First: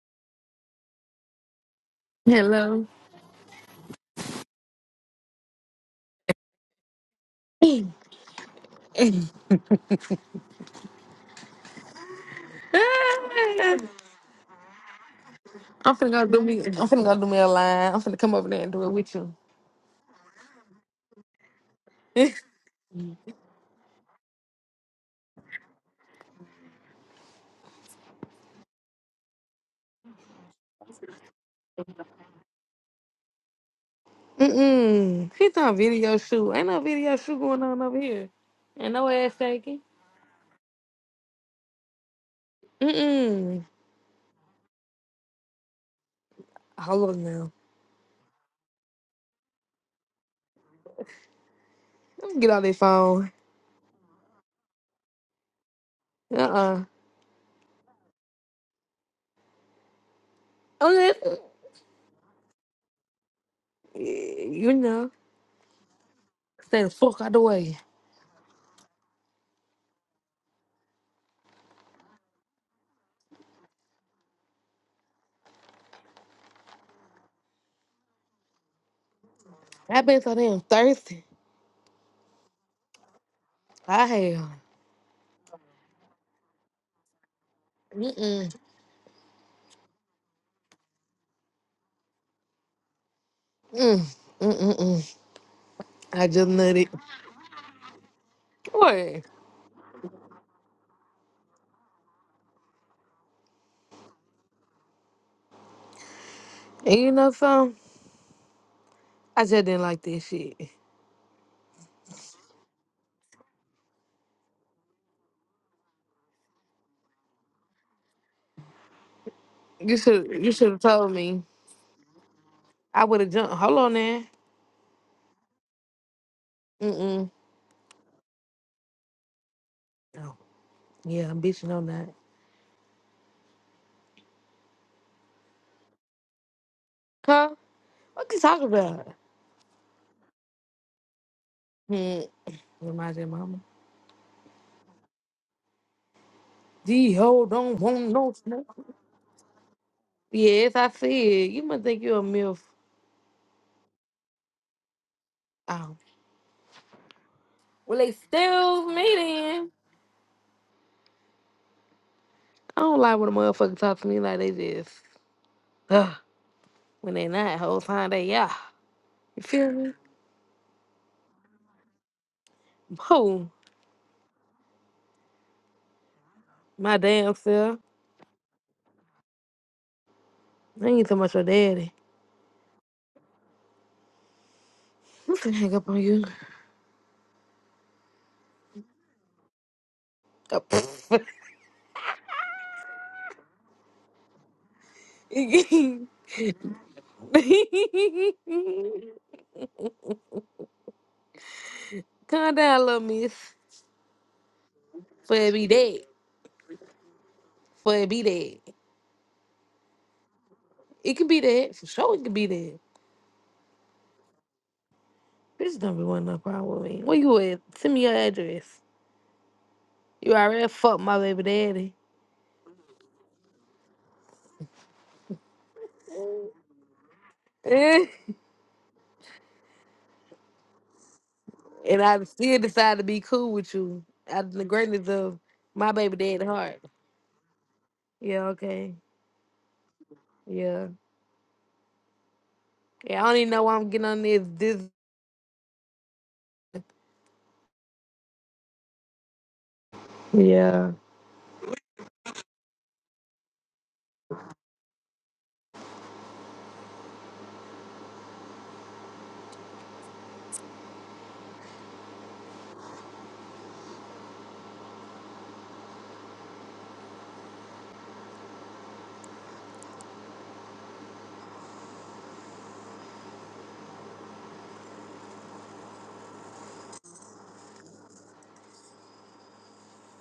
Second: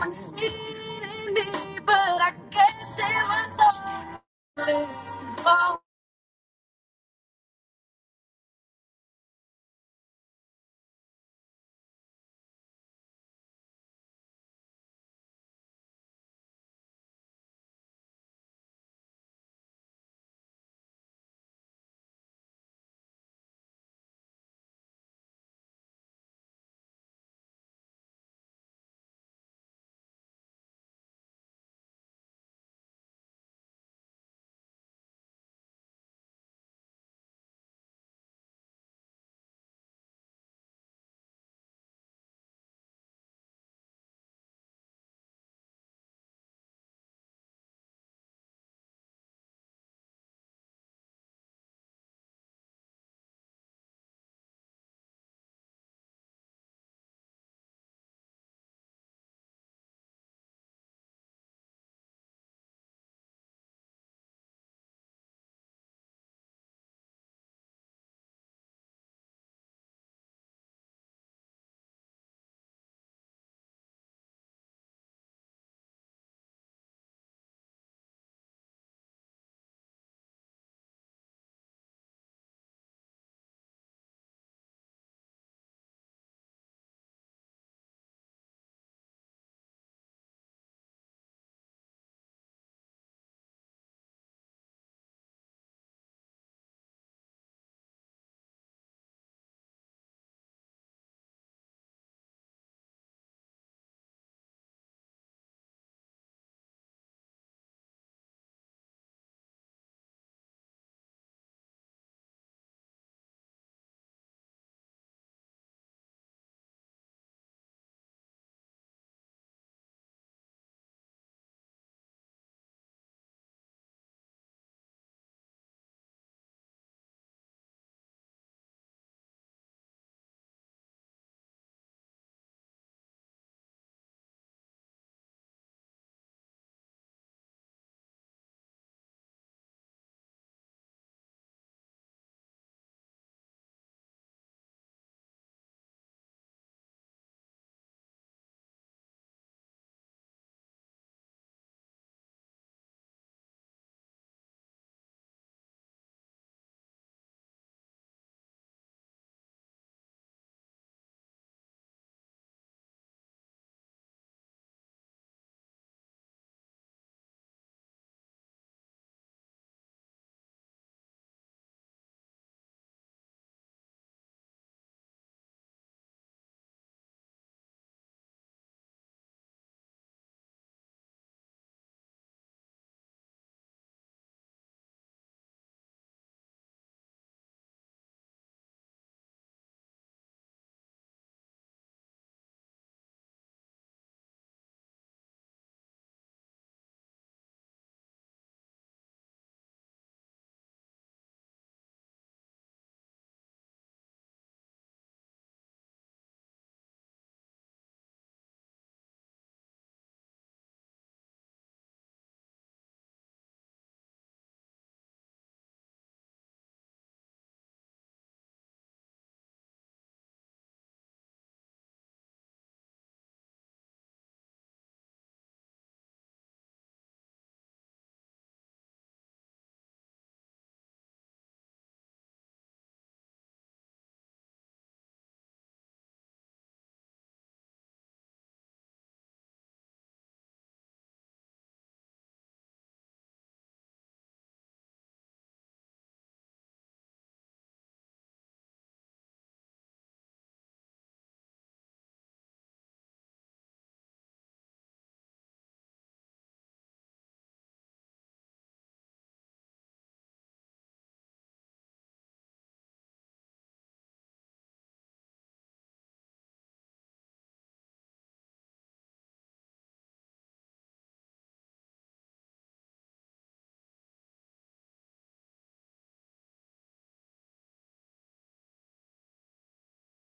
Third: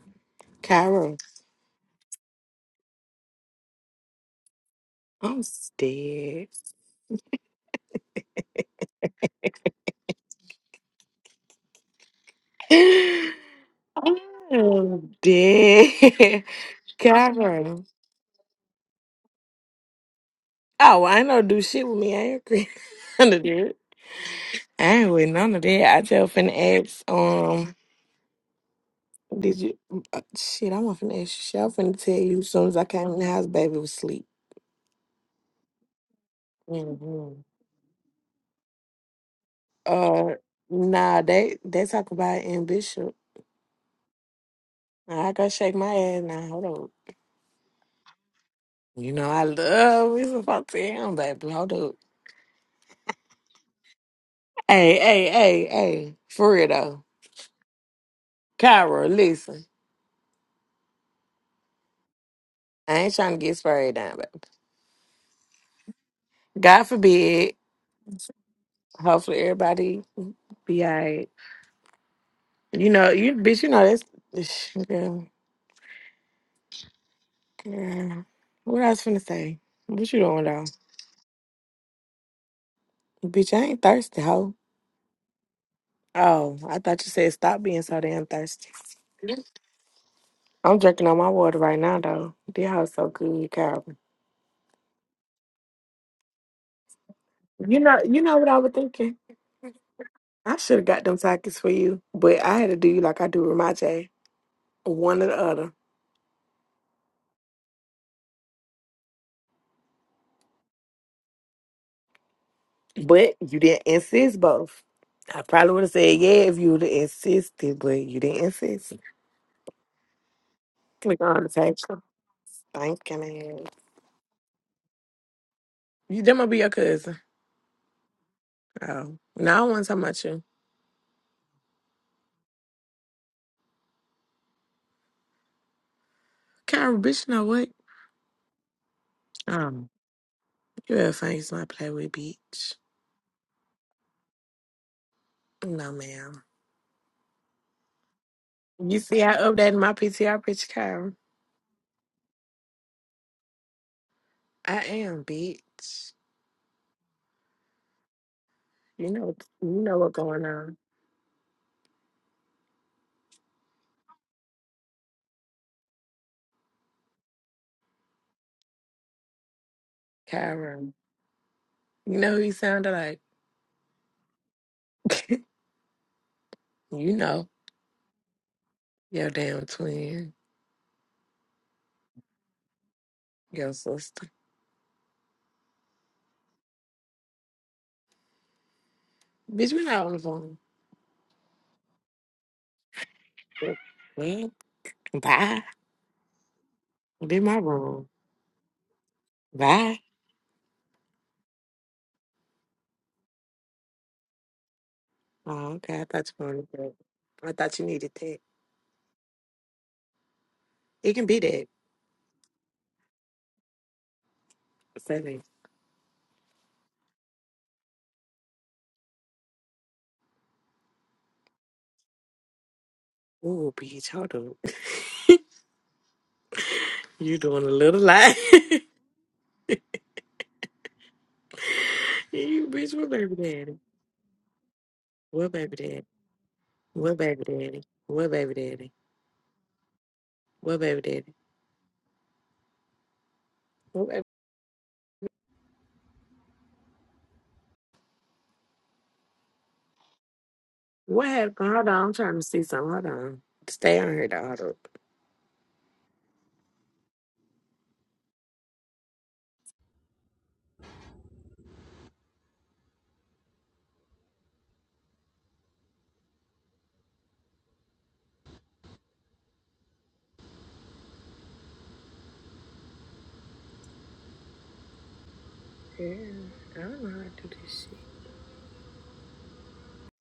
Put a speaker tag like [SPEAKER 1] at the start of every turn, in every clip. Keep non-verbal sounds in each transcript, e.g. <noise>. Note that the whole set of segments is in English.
[SPEAKER 1] Needed
[SPEAKER 2] Carol,
[SPEAKER 1] me, but I
[SPEAKER 3] Hello.
[SPEAKER 1] guess it was only
[SPEAKER 2] I'm
[SPEAKER 1] for
[SPEAKER 2] dead.
[SPEAKER 3] <coughs> <laughs> I'm
[SPEAKER 2] <laughs> I'm
[SPEAKER 3] finna go do
[SPEAKER 2] dead.
[SPEAKER 3] me. I'm
[SPEAKER 2] <laughs>
[SPEAKER 3] finna go do me a
[SPEAKER 2] Carol.
[SPEAKER 3] line. I'm finna come over there and do it with you.
[SPEAKER 2] Oh, I ain't no do shit with me. I ain't agree. <laughs> none of that. I ain't with none of that. I tell finna ask, um, did you, uh, shit, I'm finna ask you shit. I'm finna tell you as soon as I came in the house, baby was asleep.
[SPEAKER 3] Mm-mm. She done video shoot. Ain't no video
[SPEAKER 2] hmm
[SPEAKER 3] shoot going on over here. Ain't no ass shaking.
[SPEAKER 2] Uh, nah, they, they talk about it in Bishop.
[SPEAKER 3] Mm-mm.
[SPEAKER 2] I gotta shake my ass now. Hold up.
[SPEAKER 3] Hold on now.
[SPEAKER 2] You know, I love me some fucking baby. Hold up.
[SPEAKER 3] Let me get out this phone.
[SPEAKER 2] Hey, hey, hey, hey, for real
[SPEAKER 3] Uh-uh.
[SPEAKER 2] though. Kyra, listen.
[SPEAKER 3] Oh, that-
[SPEAKER 2] I ain't trying to get sprayed down, baby.
[SPEAKER 3] You know. Stay
[SPEAKER 2] God
[SPEAKER 3] the fuck out the
[SPEAKER 2] forbid.
[SPEAKER 3] way.
[SPEAKER 2] Hopefully everybody be alright. You know, you bitch, you know that's <sighs> sh- girl, girl. What I was finna say.
[SPEAKER 3] i
[SPEAKER 2] What you
[SPEAKER 3] been so
[SPEAKER 2] doing
[SPEAKER 3] damn
[SPEAKER 2] though?
[SPEAKER 3] thirsty.
[SPEAKER 2] Bitch, I ain't
[SPEAKER 3] I
[SPEAKER 2] thirsty,
[SPEAKER 3] have.
[SPEAKER 2] hoe. Oh, I thought you said stop being so damn
[SPEAKER 3] Mm-mm.
[SPEAKER 2] thirsty. I'm drinking on my water right now though. This house so good, Calvin.
[SPEAKER 3] Mm. Mm-mm-mm. I just nutted.
[SPEAKER 2] You know, you know what I was
[SPEAKER 3] What?
[SPEAKER 2] thinking.
[SPEAKER 3] And
[SPEAKER 2] I should have got them tickets for you, but I had to do you like I do with my J's. One or the other.
[SPEAKER 3] you know something? I just didn't like this shit.
[SPEAKER 2] But you didn't insist both. I probably would have said yeah if you would have insisted, but you didn't insist.
[SPEAKER 3] You should you should have told
[SPEAKER 2] Click
[SPEAKER 3] me.
[SPEAKER 2] on the table. Thank
[SPEAKER 3] I would have jumped.
[SPEAKER 2] you.
[SPEAKER 3] Hold on there.
[SPEAKER 2] You that might be your
[SPEAKER 3] Mm
[SPEAKER 2] cousin.
[SPEAKER 3] mm.
[SPEAKER 2] Oh. No, I don't want to talk about
[SPEAKER 3] Oh,
[SPEAKER 2] you.
[SPEAKER 3] yeah, I'm bitching on that.
[SPEAKER 2] Kyra, bitch, you know
[SPEAKER 3] Huh?
[SPEAKER 2] what?
[SPEAKER 3] What you talking about?
[SPEAKER 2] Um, you ever think it's not play with
[SPEAKER 3] Hmm.
[SPEAKER 2] bitch?
[SPEAKER 3] Reminds your mama.
[SPEAKER 2] No, ma'am.
[SPEAKER 3] D ho don't want no smoke.
[SPEAKER 2] You see I updated my PTR picture,
[SPEAKER 3] Yes, I
[SPEAKER 2] Kyra.
[SPEAKER 3] see it. You must think you're a MILF.
[SPEAKER 2] I am,
[SPEAKER 3] Oh.
[SPEAKER 2] bitch.
[SPEAKER 3] Well they still
[SPEAKER 2] You
[SPEAKER 3] me
[SPEAKER 2] know you
[SPEAKER 3] then.
[SPEAKER 2] know what's going on,
[SPEAKER 3] I don't like when a motherfucker talk to me like they just Ugh. when they not whole time they yeah. You feel me?
[SPEAKER 2] Kyra. You know who you sounded like?
[SPEAKER 3] Boom.
[SPEAKER 2] <laughs>
[SPEAKER 3] My
[SPEAKER 2] you
[SPEAKER 3] damn
[SPEAKER 2] know.
[SPEAKER 3] self.
[SPEAKER 2] Your damn twin.
[SPEAKER 3] I ain't so much your daddy.
[SPEAKER 2] Yo, sister.
[SPEAKER 3] I'm finna hang up on you.
[SPEAKER 2] Bitch, we not on the phone.
[SPEAKER 3] The pff.
[SPEAKER 2] Well, bye. i in my room.
[SPEAKER 3] <laughs>
[SPEAKER 2] Bye.
[SPEAKER 3] Calm down, little miss. For it be
[SPEAKER 2] Oh, okay.
[SPEAKER 3] that.
[SPEAKER 2] I thought you wanted that. I thought you
[SPEAKER 3] For it
[SPEAKER 2] needed
[SPEAKER 3] be
[SPEAKER 2] that.
[SPEAKER 3] that.
[SPEAKER 2] It
[SPEAKER 3] It can
[SPEAKER 2] can be
[SPEAKER 3] be
[SPEAKER 2] that.
[SPEAKER 3] that. For sure, it can be that.
[SPEAKER 2] Seven.
[SPEAKER 3] Bitch, don't be wanting no problem with me. Where you at? Send me your address. You already fucked my baby daddy. <laughs>
[SPEAKER 2] Ooh, bitch, hold up. <laughs> you doing a little
[SPEAKER 3] Eh.
[SPEAKER 2] lie. <laughs>
[SPEAKER 3] and I still
[SPEAKER 2] you bitch,
[SPEAKER 3] decide to
[SPEAKER 2] what
[SPEAKER 3] be
[SPEAKER 2] baby
[SPEAKER 3] cool with
[SPEAKER 2] daddy?
[SPEAKER 3] you. Out of the greatness of
[SPEAKER 2] What baby
[SPEAKER 3] my
[SPEAKER 2] daddy?
[SPEAKER 3] baby daddy heart.
[SPEAKER 2] What baby daddy? What
[SPEAKER 3] Yeah,
[SPEAKER 2] baby daddy?
[SPEAKER 3] okay.
[SPEAKER 2] What
[SPEAKER 3] Yeah.
[SPEAKER 2] baby daddy?
[SPEAKER 3] Yeah, I don't even know why I'm getting
[SPEAKER 2] What
[SPEAKER 3] on
[SPEAKER 2] baby
[SPEAKER 3] this. This. Yeah.
[SPEAKER 2] What happened? Hold on, I'm trying to see something. Hold on. Stay on here, dog. Yeah, I don't know how to do this shit.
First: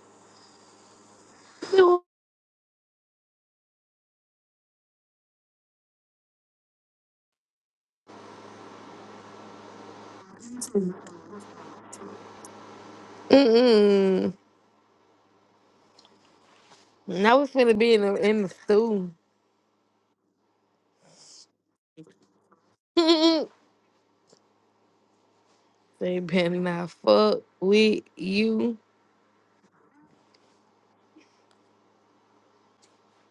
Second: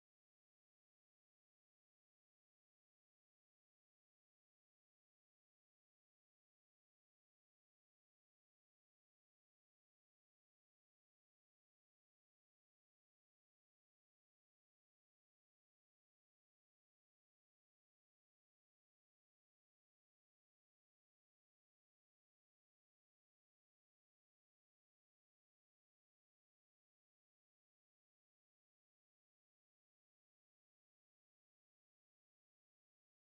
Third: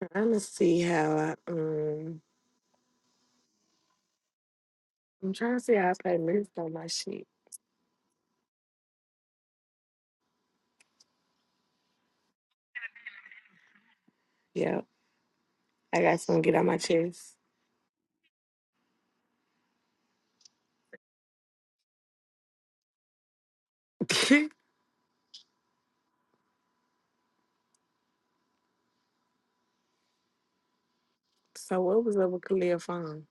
[SPEAKER 2] I'm trying to see how I um I'm trying to see how I play minutes on my sheet.
[SPEAKER 3] Mm-mm.
[SPEAKER 2] Yep. I got something to get on my chest.
[SPEAKER 3] Now we finna be in the in the stew. <laughs>
[SPEAKER 2] <laughs>
[SPEAKER 3] they better not fuck with you.
[SPEAKER 2] so what was up with Khalil phone?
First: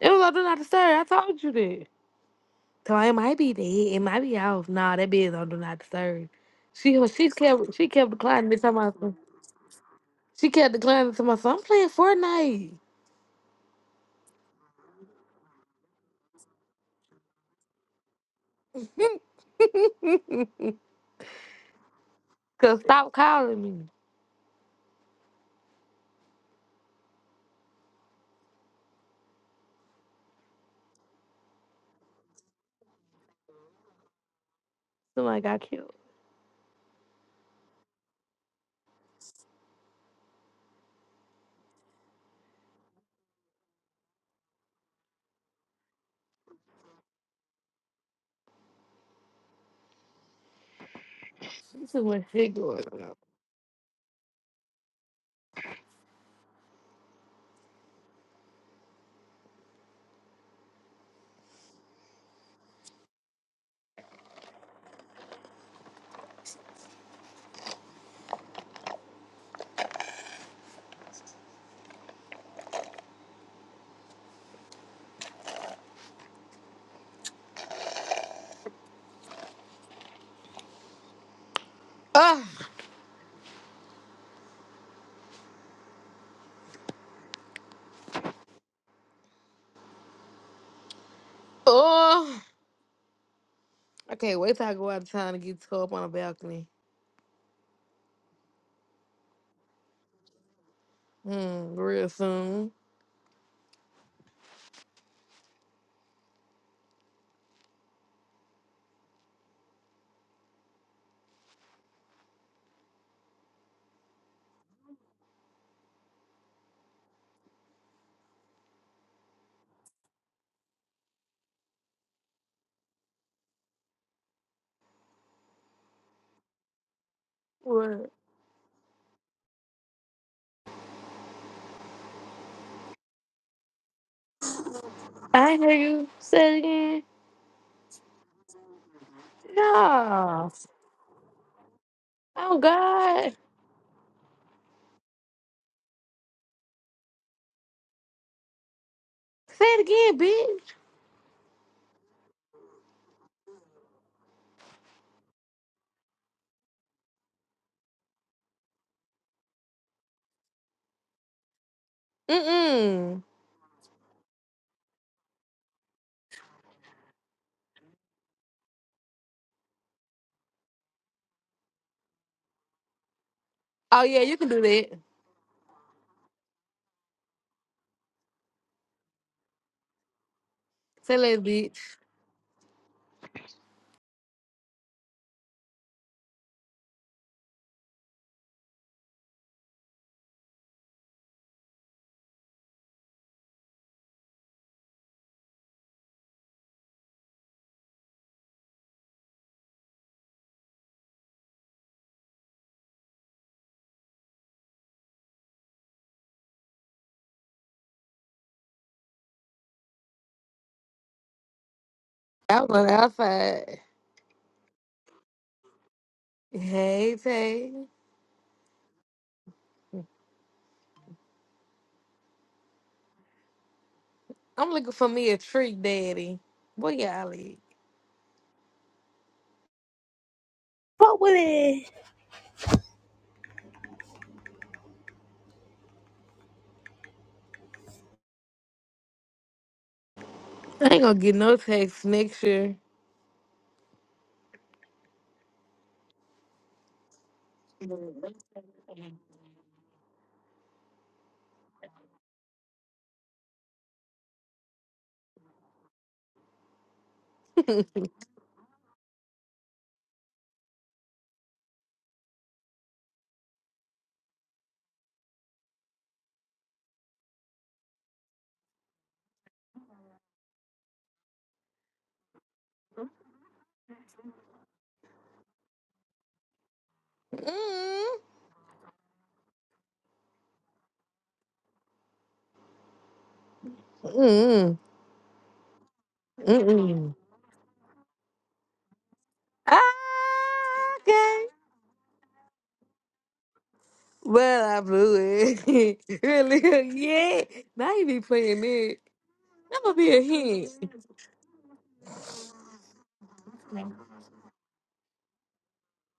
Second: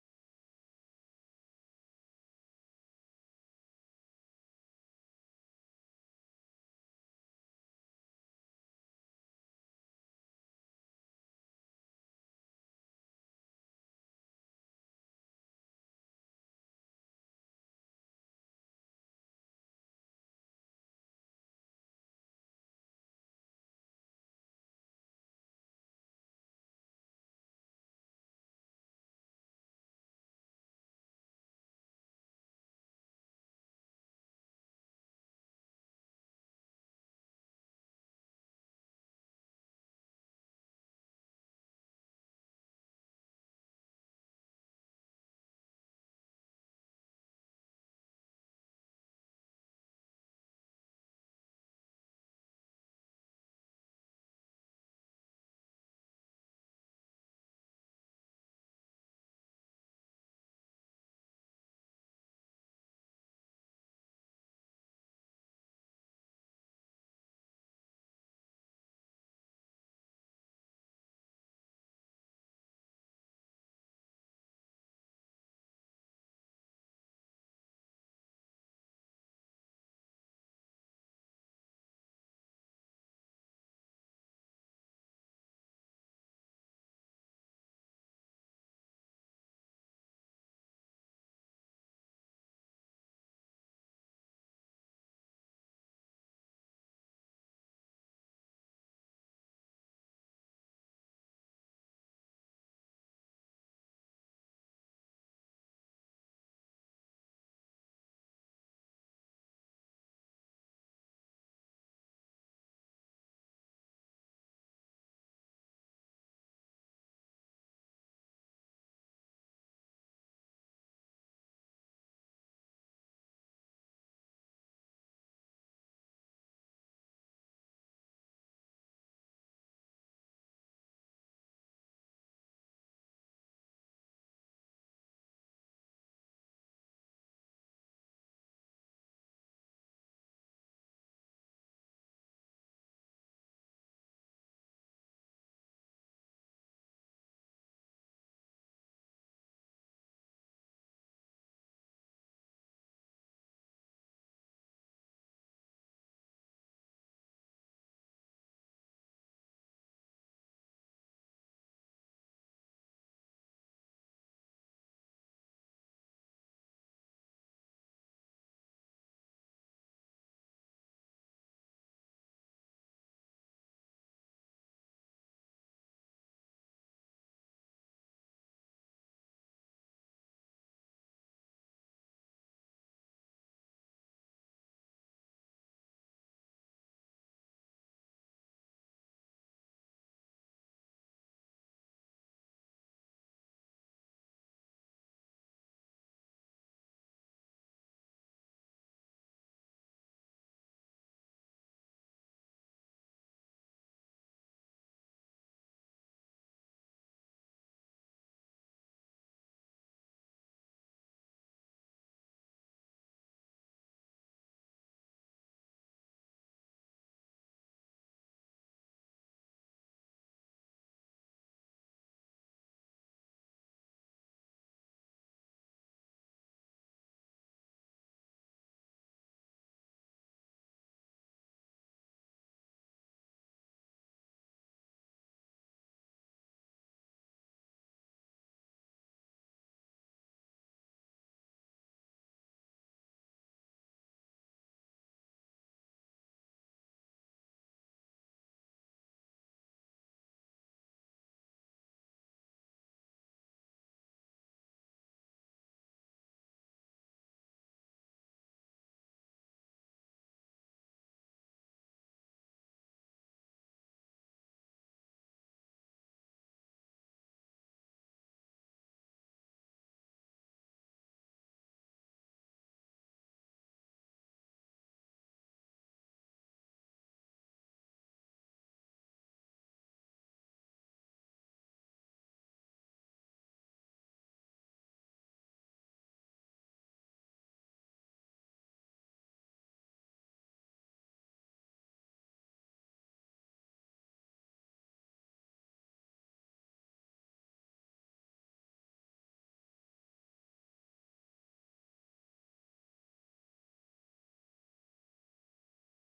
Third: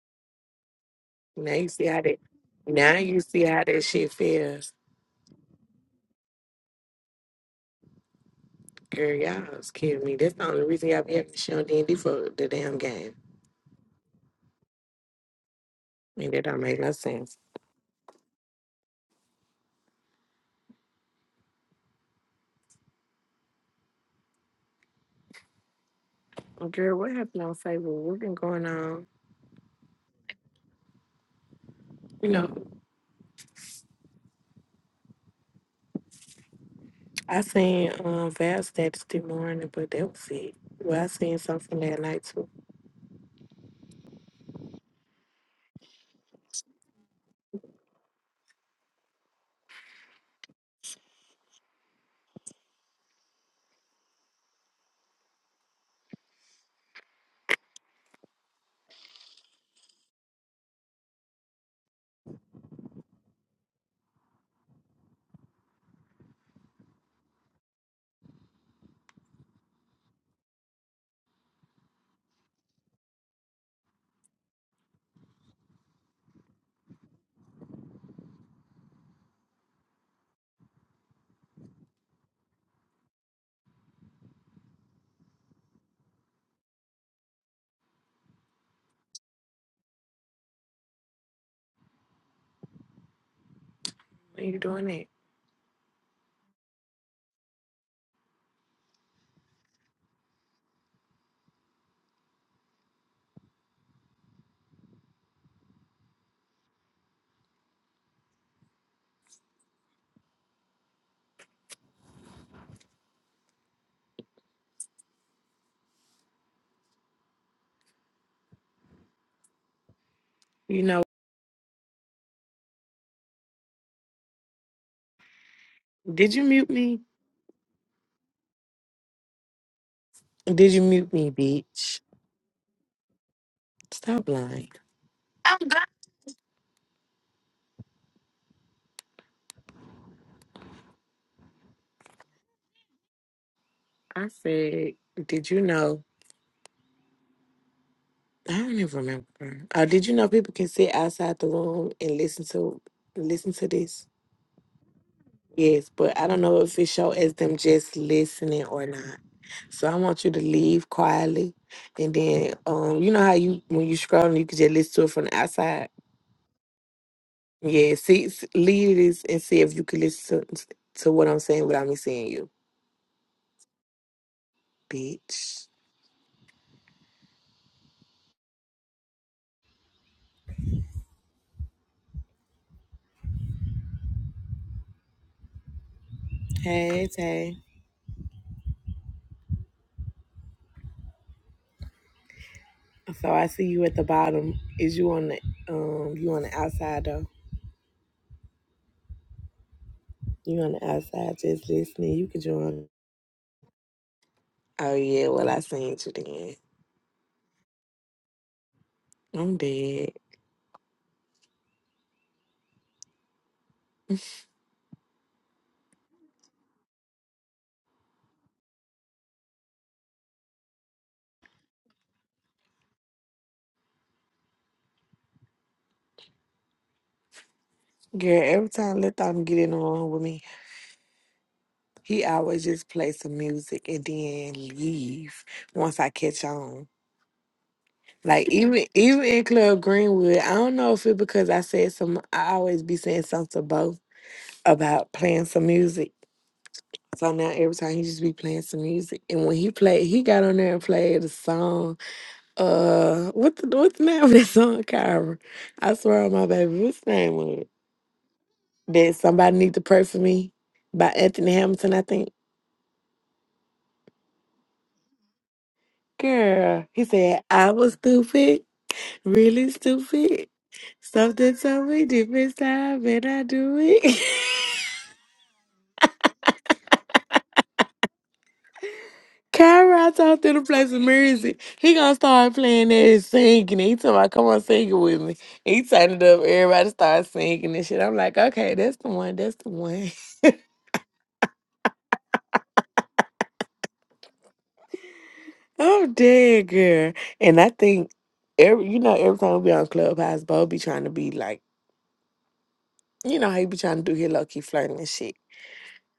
[SPEAKER 3] It was on do not disturb. I told you
[SPEAKER 2] Now you see
[SPEAKER 3] that.
[SPEAKER 2] how that now
[SPEAKER 3] So it
[SPEAKER 2] you
[SPEAKER 3] might
[SPEAKER 2] see
[SPEAKER 3] be
[SPEAKER 2] how
[SPEAKER 3] dead.
[SPEAKER 2] that
[SPEAKER 3] It
[SPEAKER 2] shit
[SPEAKER 3] might be off.
[SPEAKER 2] feels.
[SPEAKER 3] Nah, that bitch on do not disturb. She she kept she kept declining to my
[SPEAKER 2] Girl, y'all was kidding me. That's the
[SPEAKER 3] she
[SPEAKER 2] only
[SPEAKER 3] kept
[SPEAKER 2] reason y'all
[SPEAKER 3] declining
[SPEAKER 2] be
[SPEAKER 3] to
[SPEAKER 2] having
[SPEAKER 3] my
[SPEAKER 2] to
[SPEAKER 3] son.
[SPEAKER 2] show
[SPEAKER 3] I'm
[SPEAKER 2] D and
[SPEAKER 3] playing
[SPEAKER 2] D for the damn
[SPEAKER 3] Fortnite.
[SPEAKER 2] game. And that don't make no sense.
[SPEAKER 3] <laughs> Cause stop calling me.
[SPEAKER 2] Girl, what happened on Facebook? What been going on? You know,
[SPEAKER 3] Somebody got killed.
[SPEAKER 2] I seen um Val's status this morning, but that was it. Well, I seen something that night too.
[SPEAKER 3] Too much shit going on. Ah, oh, I can't
[SPEAKER 2] Why
[SPEAKER 3] wait
[SPEAKER 2] you
[SPEAKER 3] till I
[SPEAKER 2] doing
[SPEAKER 3] go out
[SPEAKER 2] that?
[SPEAKER 3] of town and get to go up on a balcony. Hmm, real soon.
[SPEAKER 2] You know, did you mute me?
[SPEAKER 3] What?
[SPEAKER 2] Did you mute me, bitch? Stop lying.
[SPEAKER 3] I
[SPEAKER 2] I
[SPEAKER 3] ain't
[SPEAKER 2] am
[SPEAKER 3] hear you say it again. No. Oh God.
[SPEAKER 2] I said, did you know? I don't even
[SPEAKER 3] Say
[SPEAKER 2] remember.
[SPEAKER 3] it
[SPEAKER 2] Uh, did you know
[SPEAKER 3] again,
[SPEAKER 2] people
[SPEAKER 3] bitch.
[SPEAKER 2] can sit outside the room and listen to listen to this? Yes, but I don't know if it show as them just listening or not. So I want you to leave quietly, and
[SPEAKER 3] Mm
[SPEAKER 2] then um, you know
[SPEAKER 3] mm.
[SPEAKER 2] how you when you scroll, you can just listen to it from the outside. Yeah, see, s- leave this and see if you can listen to, to what I'm saying without me seeing you,
[SPEAKER 3] Oh yeah, you can do that.
[SPEAKER 2] bitch.
[SPEAKER 3] Say that, bitch.
[SPEAKER 2] Hey, Tay. So I see you at the bottom. Is you on the um you on the outside though? You on the outside just listening. You can join. Oh yeah, well I seen you then. I'm dead.
[SPEAKER 3] I was on the outside. Hey Tay. I'm looking for me a treat, daddy. Boy, y'all at?
[SPEAKER 2] Girl, every time let them get in the room with me,
[SPEAKER 3] Fuck with it.
[SPEAKER 2] he always just play some music and then leave once I catch on. Like even even in Club Greenwood, I don't know
[SPEAKER 3] I ain't
[SPEAKER 2] if
[SPEAKER 3] gonna
[SPEAKER 2] it
[SPEAKER 3] get
[SPEAKER 2] because
[SPEAKER 3] no
[SPEAKER 2] I said
[SPEAKER 3] text
[SPEAKER 2] some
[SPEAKER 3] next
[SPEAKER 2] I
[SPEAKER 3] year.
[SPEAKER 2] always be saying something to both about playing some music So now every time he just be playing some music, and when he played, he got on there and played a song. Uh, what the what's the name of that song, Kyra? I swear on my baby, what's the name of it?
[SPEAKER 3] <laughs>
[SPEAKER 2] That somebody need to pray for me by Anthony Hamilton, I think. Girl, he said I was stupid, really stupid. Something told me different time, and I do it. <laughs>
[SPEAKER 3] Mm
[SPEAKER 2] Kyra out there to play some music. He gonna start playing that singing. He told me, come on
[SPEAKER 3] mm
[SPEAKER 2] sing it with me. He turned it up,
[SPEAKER 3] mm
[SPEAKER 2] everybody
[SPEAKER 3] mm.
[SPEAKER 2] started singing and shit. I'm like, okay, that's the one, that's the
[SPEAKER 3] Ah,
[SPEAKER 2] one.
[SPEAKER 3] okay. Well, I blew
[SPEAKER 2] <laughs>
[SPEAKER 3] it.
[SPEAKER 2] I'm
[SPEAKER 3] <laughs>
[SPEAKER 2] dead,
[SPEAKER 3] really?
[SPEAKER 2] girl.
[SPEAKER 3] Yeah.
[SPEAKER 2] And I
[SPEAKER 3] Now you
[SPEAKER 2] think
[SPEAKER 3] be playing
[SPEAKER 2] every
[SPEAKER 3] me.
[SPEAKER 2] you know, every time we be
[SPEAKER 3] That
[SPEAKER 2] on
[SPEAKER 3] gonna be a
[SPEAKER 2] Clubhouse, Bo
[SPEAKER 3] hint.
[SPEAKER 2] be trying to be like, you know, how he be
[SPEAKER 3] Blame
[SPEAKER 2] trying to do his low key flirting and shit.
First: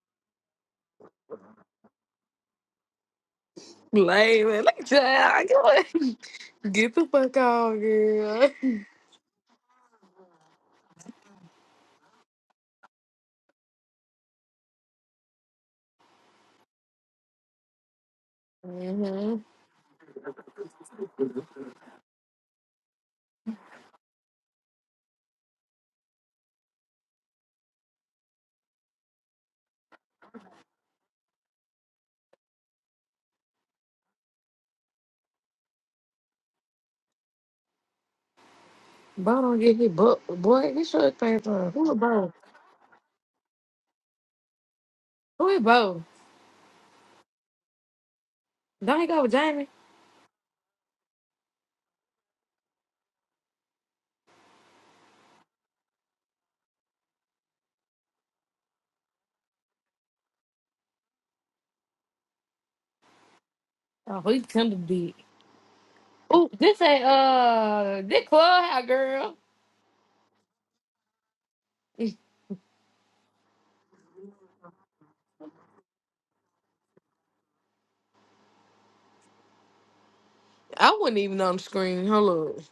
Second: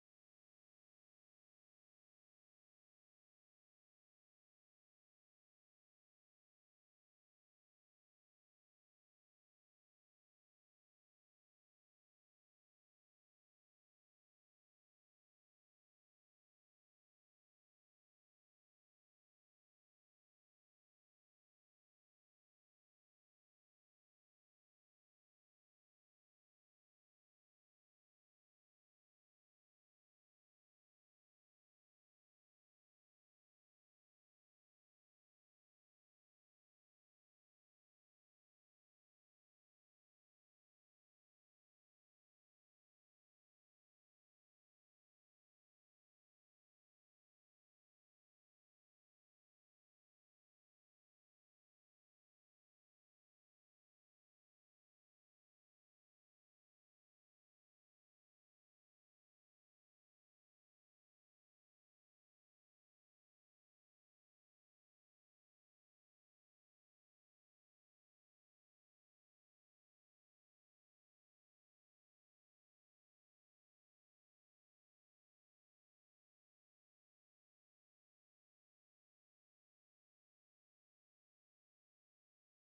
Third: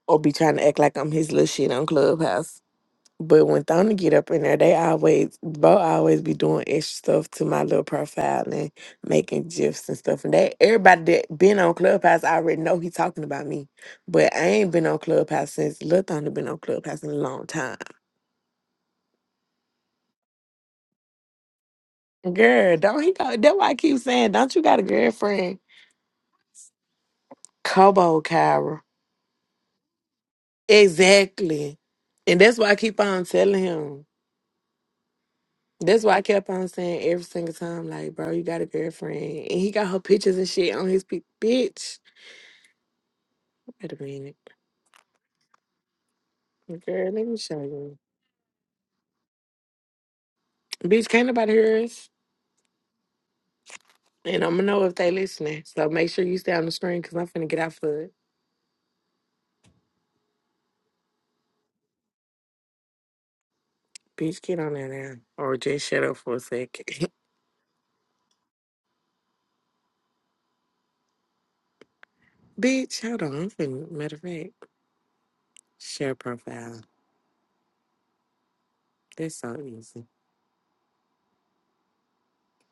[SPEAKER 2] Or be trying to act like I'm his little shit on Clubhouse. But when Thona get up in there,
[SPEAKER 3] it.
[SPEAKER 2] they
[SPEAKER 3] Look
[SPEAKER 2] always Bo
[SPEAKER 3] at you.
[SPEAKER 2] always be doing
[SPEAKER 3] <laughs>
[SPEAKER 2] extra
[SPEAKER 3] Get the
[SPEAKER 2] stuff
[SPEAKER 3] fuck
[SPEAKER 2] to my
[SPEAKER 3] out,
[SPEAKER 2] little profile
[SPEAKER 3] girl.
[SPEAKER 2] and making gifs and stuff. And they, everybody that been on Clubhouse already know he talking about me. But I ain't been on Clubhouse since Lil Thona been on Clubhouse in a long time.
[SPEAKER 3] Mm-hmm.
[SPEAKER 2] Girl, don't he go that's why I keep saying, don't you got a girlfriend? Kobo Kyra. Exactly. And that's why I keep on telling him. That's why I kept on saying every single time, like, bro, you got a girlfriend.
[SPEAKER 3] Bo don't
[SPEAKER 2] And he
[SPEAKER 3] get
[SPEAKER 2] got
[SPEAKER 3] his
[SPEAKER 2] her
[SPEAKER 3] book.
[SPEAKER 2] pictures and
[SPEAKER 3] Boy,
[SPEAKER 2] shit on
[SPEAKER 3] get
[SPEAKER 2] his
[SPEAKER 3] your
[SPEAKER 2] pic-
[SPEAKER 3] pants on. Who
[SPEAKER 2] bitch.
[SPEAKER 3] is Bo?
[SPEAKER 2] Wait a minute.
[SPEAKER 3] Who is Bo?
[SPEAKER 2] Girl, let me show you.
[SPEAKER 3] Don't he go with Jamie?
[SPEAKER 2] Bitch, can't nobody hear us. And I'm gonna know if they listening. So make sure you stay on the screen because I'm finna get off of it.
[SPEAKER 3] Oh, he
[SPEAKER 2] Bitch, get
[SPEAKER 3] come
[SPEAKER 2] on
[SPEAKER 3] to
[SPEAKER 2] there
[SPEAKER 3] dick.
[SPEAKER 2] now. Or just shut up for a
[SPEAKER 3] Oh, this ain't,
[SPEAKER 2] second.
[SPEAKER 3] uh, this clubhouse, girl.
[SPEAKER 2] <laughs> Bitch, hold on. I'm finna, matter of fact, share profile. That's so easy.
[SPEAKER 3] I wasn't even on the screen. Hold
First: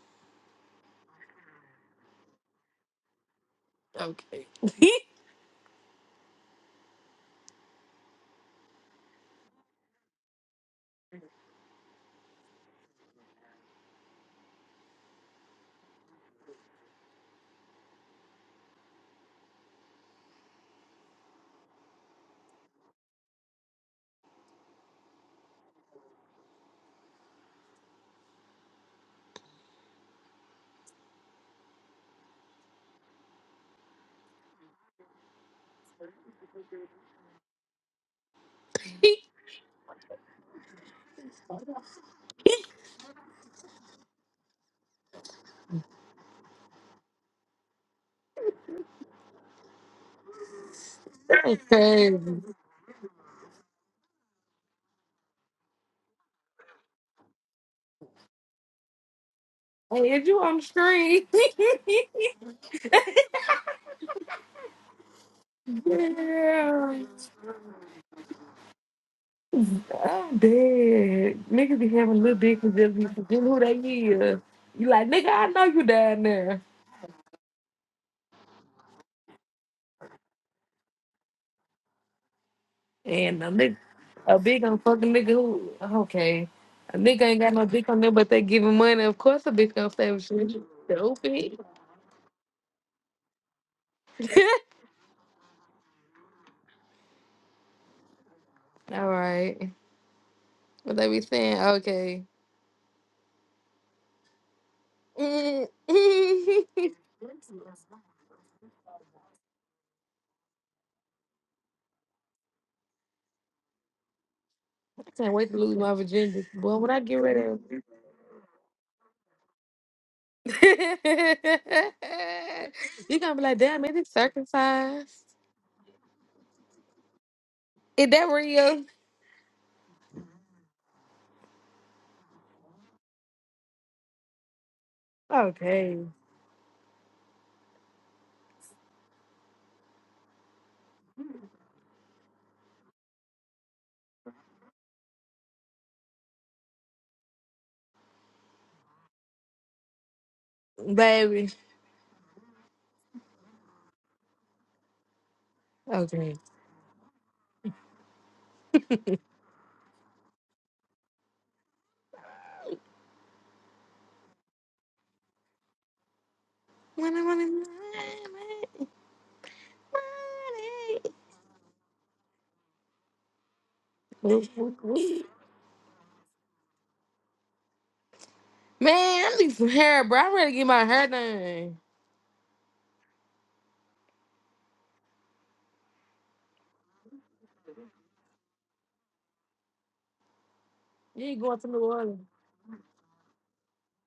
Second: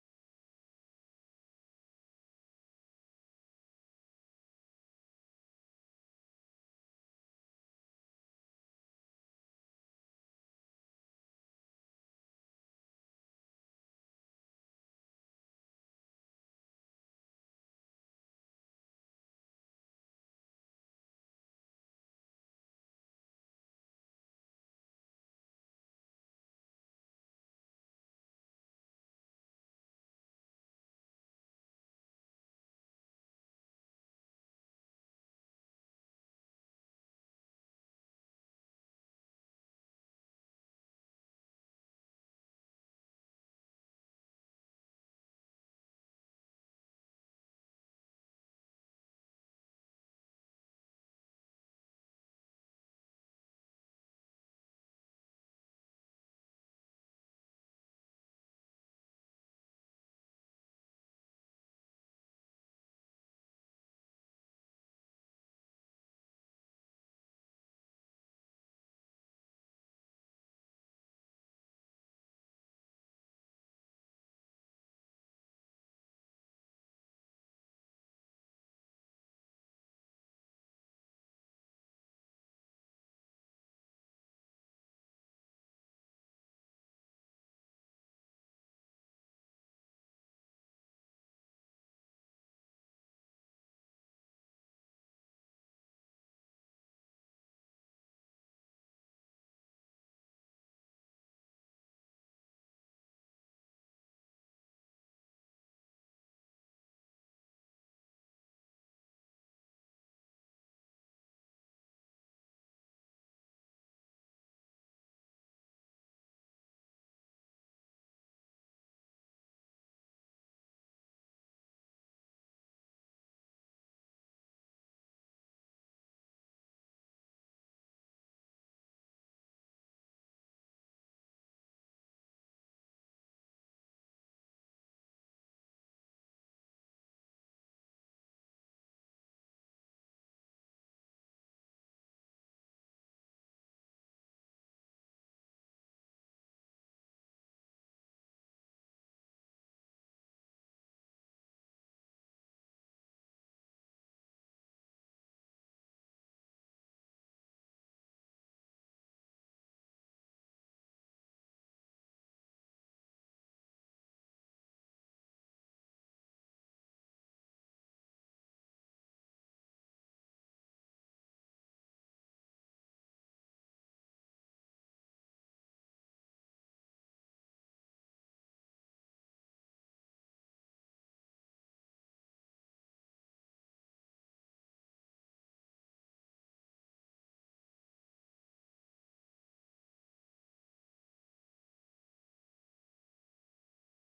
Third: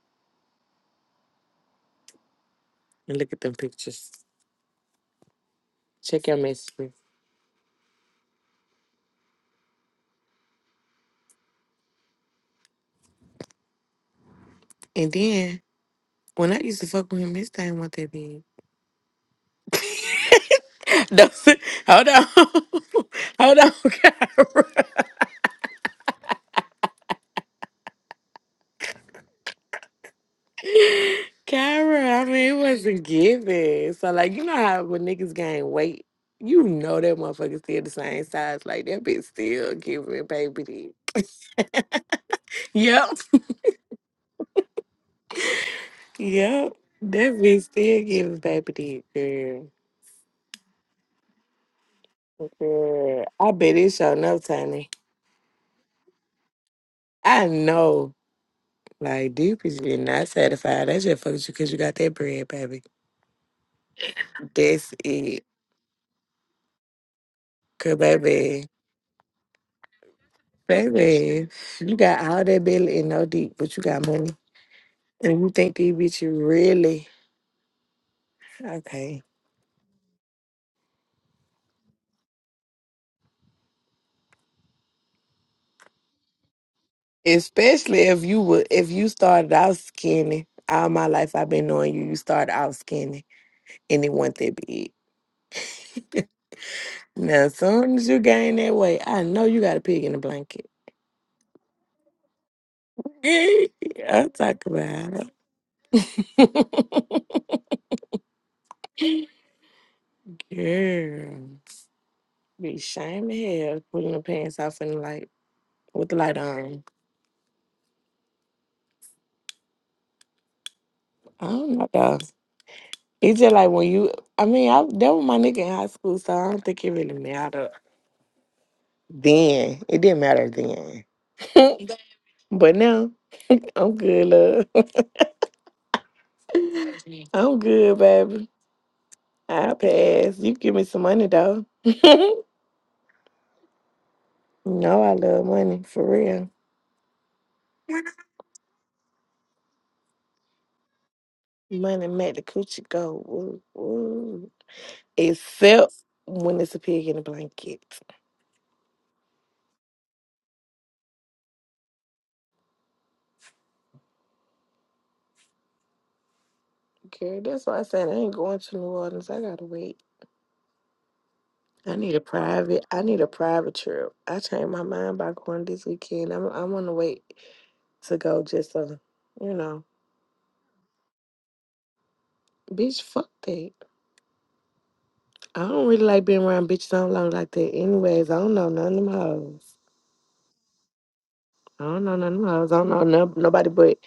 [SPEAKER 2] And look at them pictures.
[SPEAKER 3] on. Okay. <laughs>
[SPEAKER 2] Check your messages. And then, when I used to fuck with him, his thing wasn't that big. <laughs> Don't say- hold on. <laughs> hold on, <laughs> Kyra. Kyra, I mean, it wasn't given. So, like, you know how when niggas gain weight, you know that motherfucker still the same size. Like, that bitch still giving baby dick. Yep. Yep. That bitch still giving baby dick, girl.
[SPEAKER 3] That's crazy.
[SPEAKER 2] Girl, I bet it show no tiny. I know. Like, deep is being
[SPEAKER 3] Hey,
[SPEAKER 2] not
[SPEAKER 3] you on the
[SPEAKER 2] satisfied. That just
[SPEAKER 3] screen? <laughs>
[SPEAKER 2] fucks you because you got that bread, baby. That's it.
[SPEAKER 3] yeah.
[SPEAKER 2] Cause, baby,
[SPEAKER 3] I'm dead.
[SPEAKER 2] baby,
[SPEAKER 3] Niggas be
[SPEAKER 2] you
[SPEAKER 3] having
[SPEAKER 2] got
[SPEAKER 3] little
[SPEAKER 2] all that
[SPEAKER 3] dick and just
[SPEAKER 2] belly
[SPEAKER 3] be
[SPEAKER 2] and no
[SPEAKER 3] forgetting
[SPEAKER 2] dick,
[SPEAKER 3] who they
[SPEAKER 2] but you got money.
[SPEAKER 3] is. You like, nigga,
[SPEAKER 2] And
[SPEAKER 3] I
[SPEAKER 2] you
[SPEAKER 3] know
[SPEAKER 2] think
[SPEAKER 3] you
[SPEAKER 2] these
[SPEAKER 3] down
[SPEAKER 2] bitches
[SPEAKER 3] there.
[SPEAKER 2] really? Okay.
[SPEAKER 3] And a nigga, a big on fucking nigga who, okay. A nigga ain't got no dick on
[SPEAKER 2] Especially
[SPEAKER 3] them,
[SPEAKER 2] if
[SPEAKER 3] but they
[SPEAKER 2] you would
[SPEAKER 3] giving
[SPEAKER 2] if
[SPEAKER 3] money.
[SPEAKER 2] you
[SPEAKER 3] Of course a
[SPEAKER 2] started
[SPEAKER 3] bitch
[SPEAKER 2] out
[SPEAKER 3] gonna stay with
[SPEAKER 2] skinny.
[SPEAKER 3] you.
[SPEAKER 2] All my life I've
[SPEAKER 3] Stupid.
[SPEAKER 2] been knowing you, you started out skinny and it wasn't
[SPEAKER 3] <laughs>
[SPEAKER 2] that big. Now as soon as you gain that weight,
[SPEAKER 3] All
[SPEAKER 2] I know you
[SPEAKER 3] right.
[SPEAKER 2] got a pig in the blanket.
[SPEAKER 3] What they be saying? Okay.
[SPEAKER 2] <laughs> I talk
[SPEAKER 3] <laughs>
[SPEAKER 2] about
[SPEAKER 3] I
[SPEAKER 2] it. Girl. Be shame to hell pulling the pants off and like
[SPEAKER 3] can't wait to lose my
[SPEAKER 2] with the light
[SPEAKER 3] virginity. Boy,
[SPEAKER 2] on.
[SPEAKER 3] when I get rid of <laughs> you
[SPEAKER 2] I don't know though.
[SPEAKER 3] gonna
[SPEAKER 2] It's
[SPEAKER 3] be
[SPEAKER 2] just
[SPEAKER 3] like,
[SPEAKER 2] like
[SPEAKER 3] damn,
[SPEAKER 2] when
[SPEAKER 3] is it is
[SPEAKER 2] you I mean I
[SPEAKER 3] circumcised.
[SPEAKER 2] that was my nigga in high school, so I don't think it really mattered
[SPEAKER 3] Is that real?
[SPEAKER 2] Then it didn't matter then. <laughs> But now I'm good, love.
[SPEAKER 3] Okay,
[SPEAKER 2] <laughs> I'm good, baby. I pass. You give me some money though. <laughs> no, I love money for real.
[SPEAKER 3] baby.
[SPEAKER 2] Money make the coochie go woo woo. Except
[SPEAKER 3] Okay.
[SPEAKER 2] when it's a pig in a blanket.
[SPEAKER 3] When I
[SPEAKER 2] Okay,
[SPEAKER 3] wanna <laughs>
[SPEAKER 2] that's why I said I ain't going to New Orleans. I gotta wait. I need a private. I need a private trip. I
[SPEAKER 3] money,
[SPEAKER 2] changed my mind
[SPEAKER 3] money.
[SPEAKER 2] by going this weekend. I'm. I want to wait to go just
[SPEAKER 3] Man,
[SPEAKER 2] so
[SPEAKER 3] I need
[SPEAKER 2] you
[SPEAKER 3] some
[SPEAKER 2] know.
[SPEAKER 3] hair, bro. I'm ready to get my hair done.
[SPEAKER 2] Bitch, fuck that. I don't really like being around bitches I long like like that. Anyways, I don't know none of them hoes.
[SPEAKER 3] You ain't going to
[SPEAKER 2] I
[SPEAKER 3] New
[SPEAKER 2] don't know
[SPEAKER 3] Orleans.
[SPEAKER 2] none of them hoes. I don't know no, nobody but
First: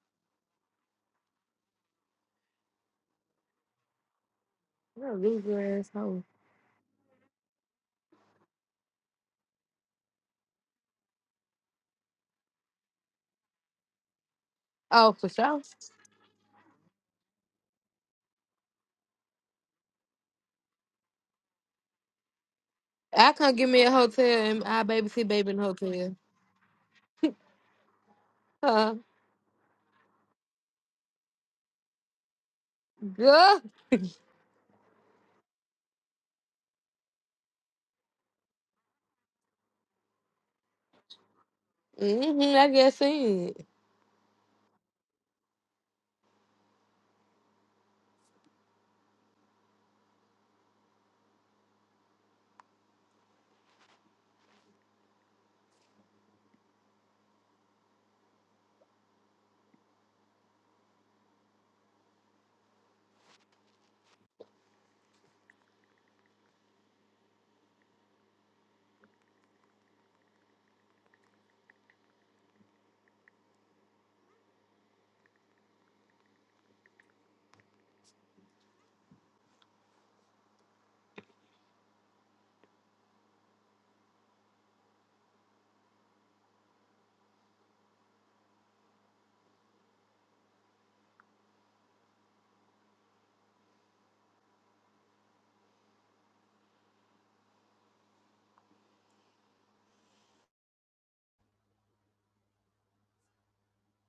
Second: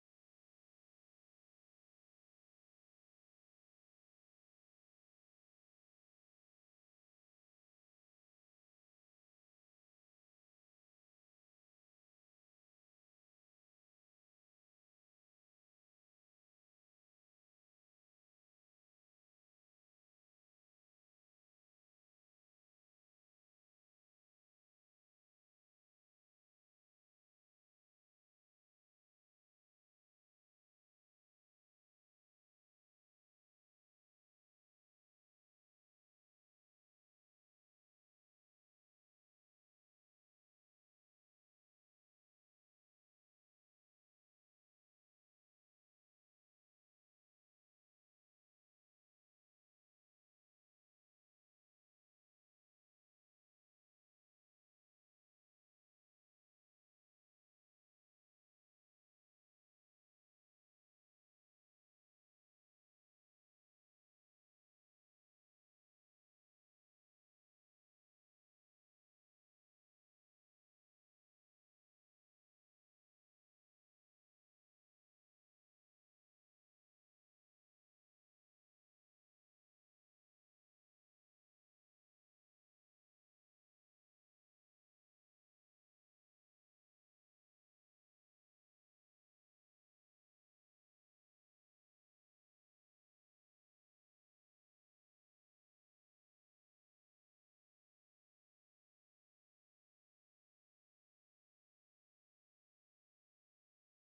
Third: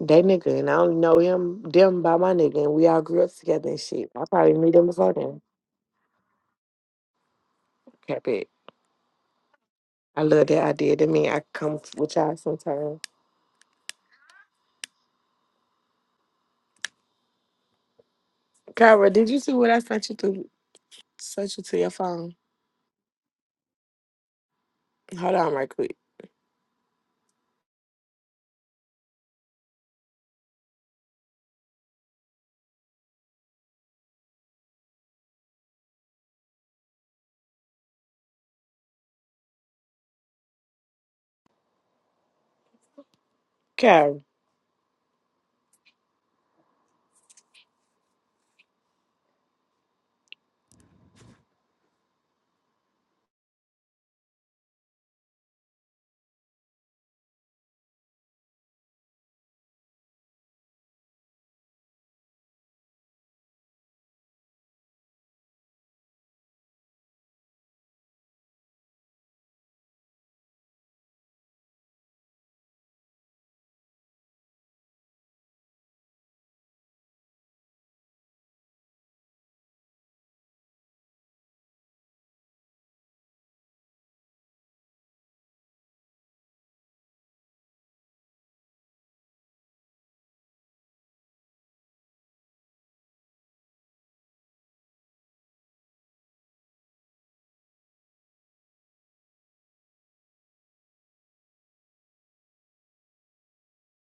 [SPEAKER 2] that nigga, and I only know him them by my nigga, and we all grew up together and shit. I probably knew them
[SPEAKER 3] You're
[SPEAKER 2] before
[SPEAKER 3] a
[SPEAKER 2] then.
[SPEAKER 3] loser asshole.
[SPEAKER 2] Cap it. I love that idea. That mean I come with y'all sometime.
[SPEAKER 3] Oh, for sure.
[SPEAKER 2] Kyra, did you see what I sent you to? Sent you to your phone.
[SPEAKER 3] I come get me a hotel and I babysit
[SPEAKER 2] Hold
[SPEAKER 3] baby
[SPEAKER 2] on,
[SPEAKER 3] in the
[SPEAKER 2] right quick.
[SPEAKER 3] hotel. Huh? Good. Mm-hmm, I guess so.
[SPEAKER 2] Kyra.